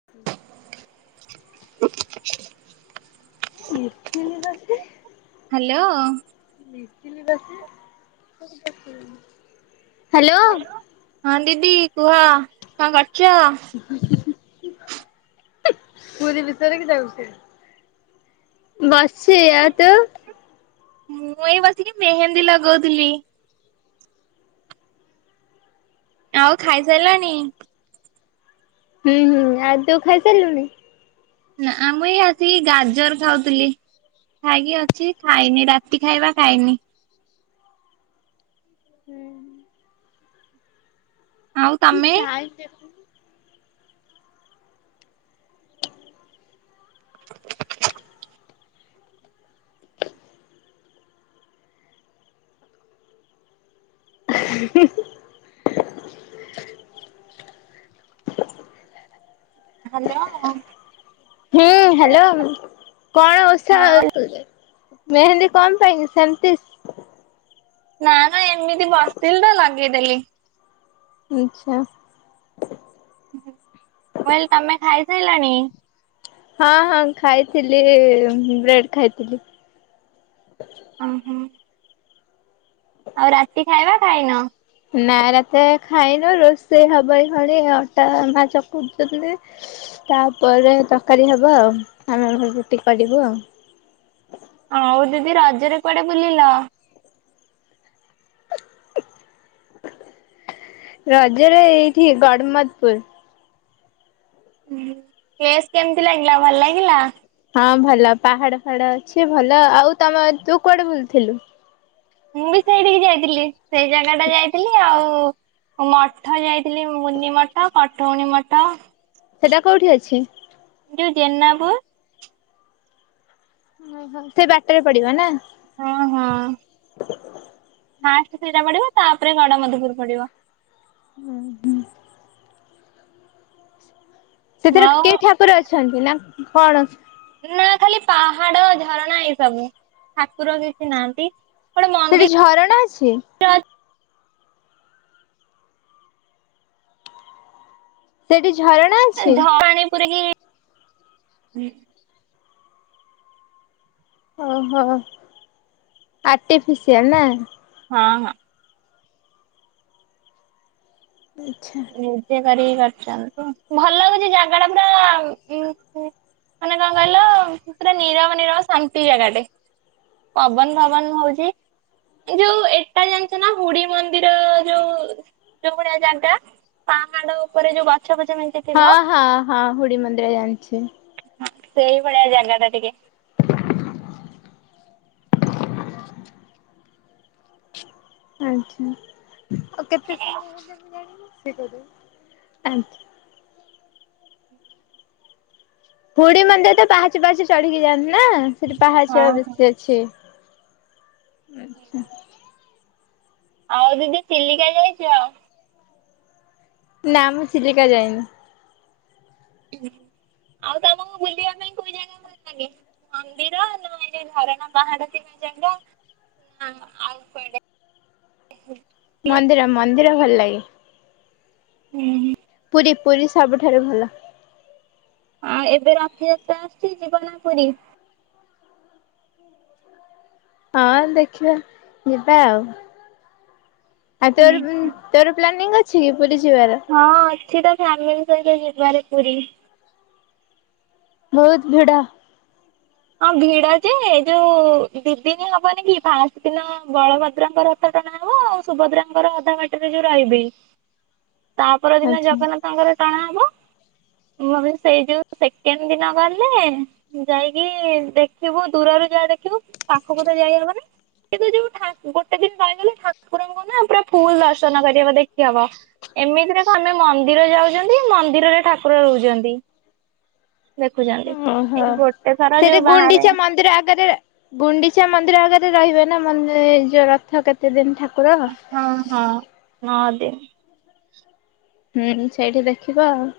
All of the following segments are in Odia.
[inaudible] [inaudible] ମିଥିନି ପା ସିଏ। ହାଲୋ ହାଲୋ ହଁ ଦିଦି କୁହ କଁ କରୁଚ? [inaudible] ପୁରୀ ବିଷୟରେ କି ଯାଉଛୁ ବସଛି ଆଉ ତୁ? ମୁଁ ଏଇ ବସିକି ମେହେନ୍ଦୀ ଲଗଉଥିଲି। ଆଉ ଖାଇସାରିଲଣି! ହୁଁ ହୁଁ ଆଉ ତୁ ଖାଇ ସାରିଲୁଣି! ନା ଆମେଇ ଆଜି ଗାଜର ଖାଉଥିଲି। ଖାଇକି ଅଛି, ଖାଇନି ରାତି ଖାଇବା ଖାଇନି। [unintelligible] ଆଉ ଉଁ ତମେ? ଧାଇଁକି ଆସୁନୁ। ଉଁ ହି ହି! ହ୍ୟାଲୋ। ହୁଁ ହ୍ୟାଲୋ କଣ ଓଷ ସୋଇଯାଏ। ମେହେନ୍ଦୀ କଣ ପାଇଁ ସେଲପିସ। ନା ନା ଏମିତି ବସିଥିଲିତ ଲଗେଇଦେଲି। ଉଁଚ୍ଛା। ଉଁ ହୁଁ କହିଲି ତମେ ଖାଇସାରିଲଣି? ହଁ ହଁ ଖାଇଥିଲି ବ୍ରେଡ ଖାଇଥିଲି। ଅହ! ଆଉ ରାତି ଖାଇବା ଖାଇନ! ନା ରାତିରେ ଖାଇନ ରୋଷେଇ ହବ ଏଇ କ୍ଷଣୀ ଏ ଅଟା ମା ଚକଡୁଚନ୍ତି! ତା ଉପରେ ତରକାରୀ ହବ ଆଉ! ଆମେ ଆମର ରୁଟି କରିବୁ ଆଉ! ଆଉ ଦିଦି ରଜରେ କୁଆଡେ ବୁଲିଲ! ଉଁ ରଜରେ ଏଇଠି ଗଡମଧୁପୁରୁ! ମୁଁ ଫେସ୍ କେମିତି ଲାଗିଲା ଭଲ ଲାଗିଲା! ହଁ ଭଲ ପାହାଡ ଫାହାଡ ଅଛି, ଭଲ ଆଉ ତମ ତୁ କୁଆଡେ ବୁଲୁଥିଲୁ! ମୁଁ ବି ସେଇଠିକି ଯାଇଥିଲି, ସେଇ ଜାଗାଟା ଯାଇଥିଲି! ଆଉ ମଠ ଯାଇଥିଲି ମୁନି ମଠ କଠଉଣୀ ମଠ! ସେଟା କୋଉଠି ଅଛି! ଯୋଉ ଜେନାପୁରୁ! ଅହ ସେ ବାଟରେ ପଡିବନା! ହଁ ହଁ! ଫାଷ୍ଟେ ସେଇଟା ପଡିବ, ତାପରେ ଗଡମଧପୁର ପଡିବ! ଉଁ ହୁଁ! ସେଥିରେ ଆଉ କି ଠାକୁର ଅଛନ୍ତି, ନା କଣ! ନା ଖାଲି ପାହାଡ ଝରଣା ଏଇ ସବୁ ଠାକୁର କିଚି ନାହାନ୍ତି! ଗୋଟେ ସେଇଠି ମନ୍ଦିର ଝରଣା ଅଛି! ସେଇଠି ଝର ଝରଣିପୁରିକି ହୁଁ! ଅହ ଆର୍ଟିଫିସିଆଲ ନାଁ! ହଁ ହଁ! ଆଚ୍ଛା! ନିଜେ କରିକି କରିଚନ୍ତି! ଭଲ ଲାଗଚି ଜାଗାଟା ପୂରା ଉଁ ଉଁ ମାନେ ଙ୍କ କହିଲ ପୁରା ନିରବ ନିରବ ଶାନ୍ତି ଜାଗାଟେ! ପବନ ଫବନ ହଉଚି! ଏ ଯୋଉ ଏଟା ଜାଣିଚନା ହୁଡି ମନ୍ଦିର ଯୋଉ ଯୋଉ ଭଳିଆ ଜାଗା ପାହାଡ ଉପରେ ଯୋଉ ଗଛ ପଛ ମେଣ୍ଟେନ ହ ହା ହା ହୁଡି ମନ୍ଦିର ଜାଣିଛି! ସେଇ ଭଳିଆ ଜାଗା ତ ଟିକେ। ଆଚ୍ଛା ଆଉ କେତେ ସମୟ ହେଲେ ବିରାଣ ସେ କର ଆଚ୍ଛା। ହୁଡି ମନ୍ଦିର ତ ପାହାଚି ପାହଚି ଚଢିକି ଯାଆନ୍ତି ନା ସେଠି ହଁ ପାହାଚିବା ବେଶୀ ଅ ଛେ। ଓଉ ହୋ। ଆଉ ଦିଦି ଚିଲିକା ଯାଇଚ। ନା ମୁଁ ଚିଲିକା ଯାଇନି। ହ ଆଉ ତମକୁ ବୁଲିବା ପାଇଁ କୋଉ ଜାଗା ଲାଗେ ମନ୍ଦିର ନ ଯଉ ଝରଣା ପାହାଡ ଥିବା ଜାଗା ହଁ ଆଉ କଡେ ମନ୍ଦିର ମନ୍ଦିର ଭଲ ଲାଗେ। ହୁଁ। ପୁରୀ ପୁରୀ ସବୁଠାରୁ ଭଲ। ଆଉ ଏବେ ରଥଯାତ୍ରା ଆସୁଛି ଯୀବନା ପୁରୀ। ହଁ ଦେଖିବା ଯିବା ଆଉ ଆଉ ହୁଁ। ତୋର ତୋର ପ୍ଲାନିଂ ଅଛି କି ପୁରୀ ଯିବାର। ହଁଁ ଅଛି ତ ଫ୍ୟାମିଲି ସହିତ ଯିବାରେ ପୁରୀ। ବହୁତ ଭିଡା। ହଁ ଭିଡ ଯେ ଯୋଉ ଦି ଦିନ ହବନି କି ଫାଞ୍ଚ ଦିନ ବଳଭଦ୍ରଙ୍କର। ଟଣା ହବ ଆଉ ସୁଭଦ୍ରାଙ୍କର ଅଧା ବାଟିରେ ଯୋଉ ରହିବି ତା ପର ଦିନ ଅଛି। ଜଗନ୍ନାଥ ତାଙ୍କର କଣ ହବ ମୁ ସେଇ ଯୋଉ ସେକେଣ୍ଡ ଦିନ ଗଲେ ଯାଇକି ଦେଖିବୁ ଦୂରରୁ ଯାହା ଦେଖିବୁ ପାଖକୁ ତ ଯାଇହବନି। କିନ୍ତୁ ଯୋଉ ଠା ଗୋଟେ ଦିନ ରହିଗଲେ ଠାକୁରଙ୍କୁ ନା ପୁରା ଫୁଲ ଦର୍ଶନ କରିହେବ ଦେଖି ହବ। ଏମିତିରେ କଣନା ମନ୍ଦିର ଯାଉଛନ୍ତି ମନ୍ଦିରରେ ଠାକୁର ରହୁଛନ୍ତି। ଦେଖୁଛନ୍ତି ଓହୋ। ଏଇ ଥର ସେଠି ଯୋଉ ବାହାରେ ଗୁଣ୍ଡିଚା ମନ୍ଦିର ଆଗରେ ଗୁଣ୍ଡିଚା ମନ୍ଦିର ଆଗରେ ରହିବେ ନା ମନ୍ ଯୋଉ ରଥ କେତେ ଦିନ ଠାକୁର। ହଁ ହଁ ହଁ ଯେ ହୁଁ ସେଇଠି ଦେଖିବ ଆଉ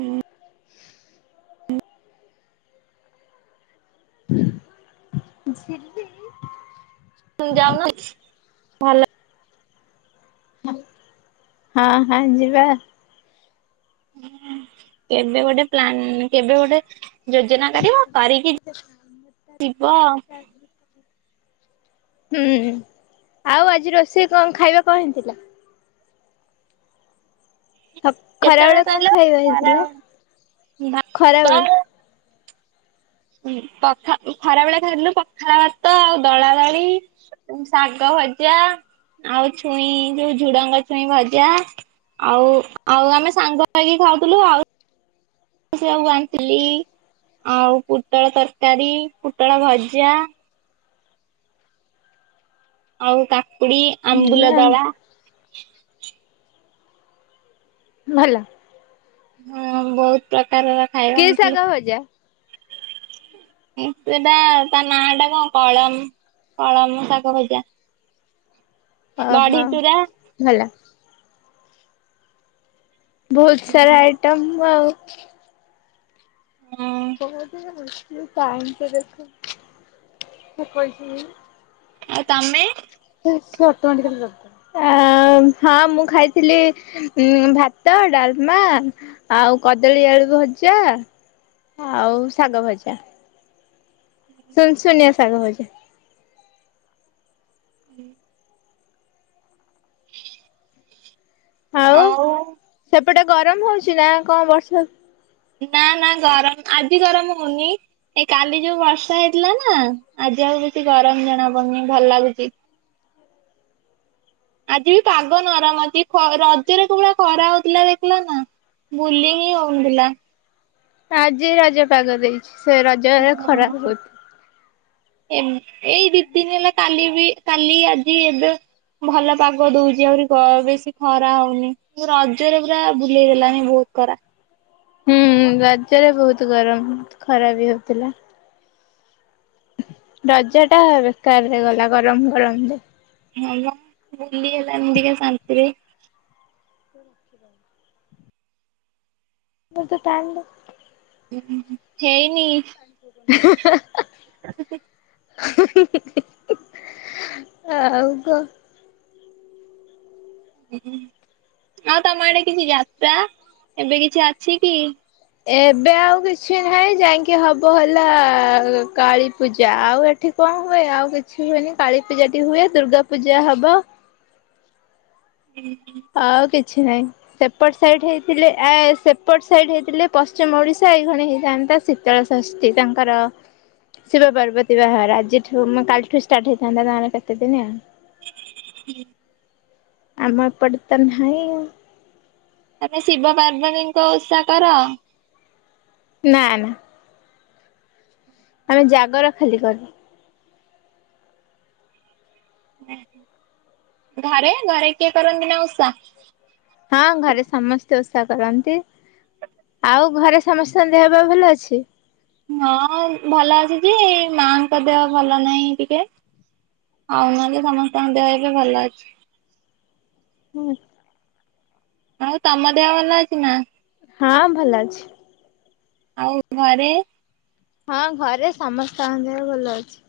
ହୁଁ। ସେ [inaudible] ଯାଉନ ଭଲ। ହଁ ହଁ ଯିବା। କେବେ ଗୋଟେ ପ୍ଲାନ କେବେ ଗୋଟେ ଯୋଜନା କରିବ କରିକି ଯିବ ଆଉ ହୁଁ ଆଉ ଆଜି ରୋଷେଇ କଣ ଖାଇବା କଣ ହେଇଥିଲା? କେତେବେଳେ ଖରାବେେଳେ କଣ କହିଲ ଖାଇବା ଖରା ହେଇଥିଲା ଭାତ ଖରାବେେଳେ। ପଖା ଖରାବେଳେ ଖାଇଥିଲୁ ପଖାଳ ଭାତ ଆଉ ଦଳା ଦଳି। ଶାଗ ଭଜା ଆଉ ଛୁଇଁ ଯୋଉ ଝୁଡଙ୍ଗ ଛୁଇଁ ଭଜା। ଆଉ ଆଉ ଆମେ ସାଙ୍ଗ ହେଇକି ଖାଉଥିଲୁ ଆଉ ମୁ ସେଇଆକୁ ବାଣ୍ଟିଲି ଆଉ ପୋଟଳ ତରକାରୀ ପୋଟଳ ଭଜା। ଆଉ କାକୁଡି ଆମ୍ବୁଲ ଦଳା। ଭଲ। ହଁ ବହୁତ ପ୍ରକାରର ଖାଇବା କି ଏମିତି ଶାଗ ଭଜା? ସେଟା ତା ନାଁ ଟା କଣ କଳମ୍ କଳମ ଶାଗ ଭଜା। ବଢି ଓହୋ ଚୁରା ଭଲ। ବହୁତ ସାରା ହଁ ଆଇଟମ୍ ଆଉ ଓହୋ କେତେ ମୁସ୍କିଲ ଟାଇମ ତ ଦେଖ। ଆଉ ତମେ। ହେ ସେ ଅଟମେଟିକାଲି ଦବ। ଆ ହଁ ମୁଁ ଖାଇଥିଲି ଭାତ ଡାଲମା ଆଉ କଦଳୀ ଆଳୁ ଭଜା ଆଉ ଶାଗ ଭଜା। ଶୁନ ଶୁନିଆ ଶାଗ ଭଜା। ହୁଁ। ହଁ [inaudible] ହଁ ଆଉ। ସେପଟେ ଗରମ ହଉଛି ନା କଣ ବର୍ଷା ନା ନା ଗରମ ଆଜିି ଗରମ ହଉନି। ଏ କାଲି ଯୋଉ ବର୍ଷା ହେଇଥିଲା ନା ଆଜି ଆଉ କିଛି ଗରମ ଜଣା ପଡୁନି ଭଲ ଲାଗୁଚି। ଆଜି ବି ପାଗ ନରମ ଅଛି ରଜରେ କୋଉଭଳିଆ ଖରା ହଉଥିଲା ଦେଖିଲ ନା। ବୁଲି ହିଁ ହଉନଥିଲା। ଆଜି ରଜ ପାଗ ଦେଇଛି ସେ ରଜରେ ଖରା ବୋହୁତ। ଏମି ଏଇ ଦି ଦିନି ହେଲା କାଲି ବି କାଲି ଆଜି ଏବେ ଭଲ ପାଗ ଦଉଚି ଆହୁରି ଖ ବେଶୀ ଖରା ହଉନି। ରଜରେ ପୁରା ବୁଲେଇ ହେଲାଣି ବହୁତ ଖରା। ହୁଁ ରଜରେ ବହୁତ ଗରମ ଖରା ବି ହଉଥିଲା। ରଜା ଟା ବେକାର ହେଇଗଲା ଗରମ ଗରମରେ। ହଁ ବା ବୁଲି ହେଲାନି ଟିକେ ଶାନ୍ତିରେ। ରଖିିବା ମତେ ଟାଇମ୍ ଦେ। ହେଇନି। ଆଉ କହ। ଆଉ ତମ ଆଡେ କିଛି ଯାତ୍ରା ଏବେ କିଛି ଅଛି କି? ଏବେ ଆଉ କିଛି ନାହିଁ ଯାଇକି ହବ ହେଲା କାଳୀପୂଜା ଆଉ ଏ ଏଠି କଣ ହୁଏ ଆଉ କିଛି ହୁଏନି କାଳୀପୂଜାଟି ହୁଏ ଦୁର୍ଗା ପୂଜା ହବ। ଉଁ ହୁଁ। ଆଉ କିଛି ନାହିଁ। ସେପଟ ସାଇଟ୍ ହେଇଥିଲେ ଆଏ ସେପଟ ସାଇଟ୍ ହେଇଥିଲେ ପଶ୍ଚିମ ଓଡିଶା ଏଇ ଖଣି ହେଇଥାନ୍ତା ଶୀତ। ଶୀତଳ ଶଷ୍ଟି ତାଙ୍କର ଶିବ ପାର୍ବତୀ ବାହାଘର ଆଜିଠୁ ମା କାଲିଠୁ ଷ୍ଟାର୍ଟ ହେଇଥାନ୍ତା ତାଙ୍କର କେତେଦିନି ଆଉ। ହଠଁ ଆମ ଏପଟେ ତ ନାହିଁ ଆଉ। ତମେ ଶିବ ପାର୍ବତୀଙ୍କ ଓଷା କର? ନା ନା ଆମେ ଜାଗର ଖାଲି କରୁ। ଘରେ ଘରେ କିଏ କରନ୍ତି ନା ଓଷା? ହଁ ଘରେ ସମସ୍ତେ ଓଷା କରନ୍ତି। ଆଉ ଘରେ ସମସ୍ତଙ୍କ ଦେହବା ଭଲ ଅଛି। ହଁ ଭଲ ଆସିଚି ମାଙ୍କ ଦେହ ଭଲ ନାହିଁ ଟିକେ। ଆଉ ନହେଲେ ସମସ୍ତଙ୍କ ଦେହ ଏବେ ଭଲ ଅଛି। ହୁଁ। ଆଉ ତମ ଦେହ ଭଲ ଅଛି ନା। ହଁ ଭଲ ଅଛି। ଆଉ ଘରେ। ହଁ ଘରେ ସମସ୍ତଙ୍କ ଦେହ ଭଲ ଅଛି।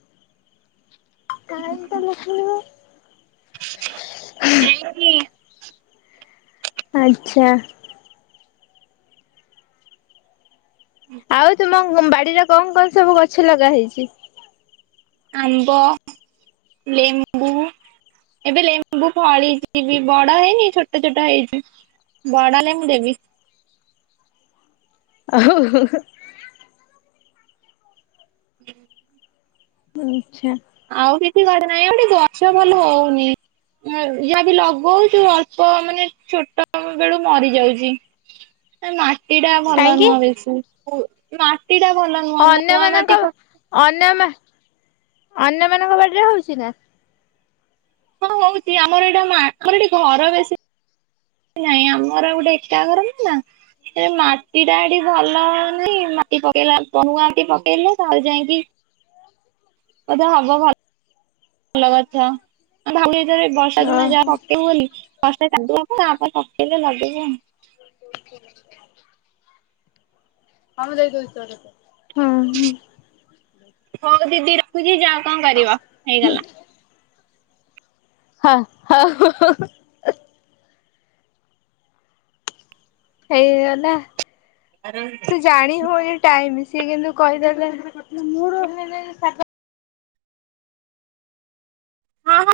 କାହିଁକି ତମେ ସୁଣିବ। କିଁ। ଆଚ୍ଛା। ଆଉ ତୁମ ବାଡିରେ କଂ କଂ ସବୁ ଗଛ ଲଗା ହେଇଚି। ଆମ୍ବ ଲେମ୍ବୁ। ଏବେ ଲେମ୍ବୁ ଫଳିଛି ବି ବଡ ହେଇନି ଛୋଟ ଛୋଟ ହେଇଚି। ବଡ ନେମ୍ବୁ ଦେବି। ଓ [inaudible] ଆଁଚ୍ଛା। ଆଉ କିଛି ଘରେ ନାହିଁ ଆଉ ଏଠେ ଗଛ ଭଲ ହଉନି। ଇା ଯାବି ଲଗଉଚୁ ଅଳ୍ପ ମାନେ ଛୋଟ ବେଳୁ ମରି ଯାଉଚି। ନା ମାଟି ଟା ଭଲ କାହିଁକି? ନୁହଁ ବେଶୀ ମାଟି ଟା ଭଲ ନୁହଁ ନୂଆ ମାଟି ଅନ୍ୟମାନଙ୍କ ହଁ ଅନ୍ୟମା ଅନ୍ୟମାନଙ୍କ ବାଡିରେ ହଉଚି ନା। ହଁ ହଉଚି ଆମର ଏଇଟା ମା ଆମର ଏଠି ଘର ବେଶୀ ନାଇଁ ଆମର ଗୋଟେ ଏକାାଗ୍ର ନା ନା ସେ ମାଟି ଟା ଏଠି ଭଲ ହଉନିଁ ମାଟି ପକେଇଲା ନୂଆ ମାଟି ପକେଇଲେ ତାହଲେ ଯାଇଁକି ବୋଧେ ହବ ଭଲ ଗଛ। ଆ ଭାବୁ ବର୍ଷା ଦିନ ଯାହା ହଁ ପକେଇବୁ ବୋଲି ବର୍ଷା କାଦିଅ କ ଆପଣ ପକେଇଲେ ଲଗେଇବୁ ଆ [inaudible] ହଁ ହୁଁ। ହଉ ଦିଦି ରଖୁଚି ଯାଅ କଂ କରିବ ହେଇଗଲା। ହା ହଉଉ। ହେଇଗଲା ସେ ଜାଣି ହଉ ଏ ଟାଇମି ସିଏ କିନ୍ତୁ କହିଦେଲେ। ହଁ ହଁ।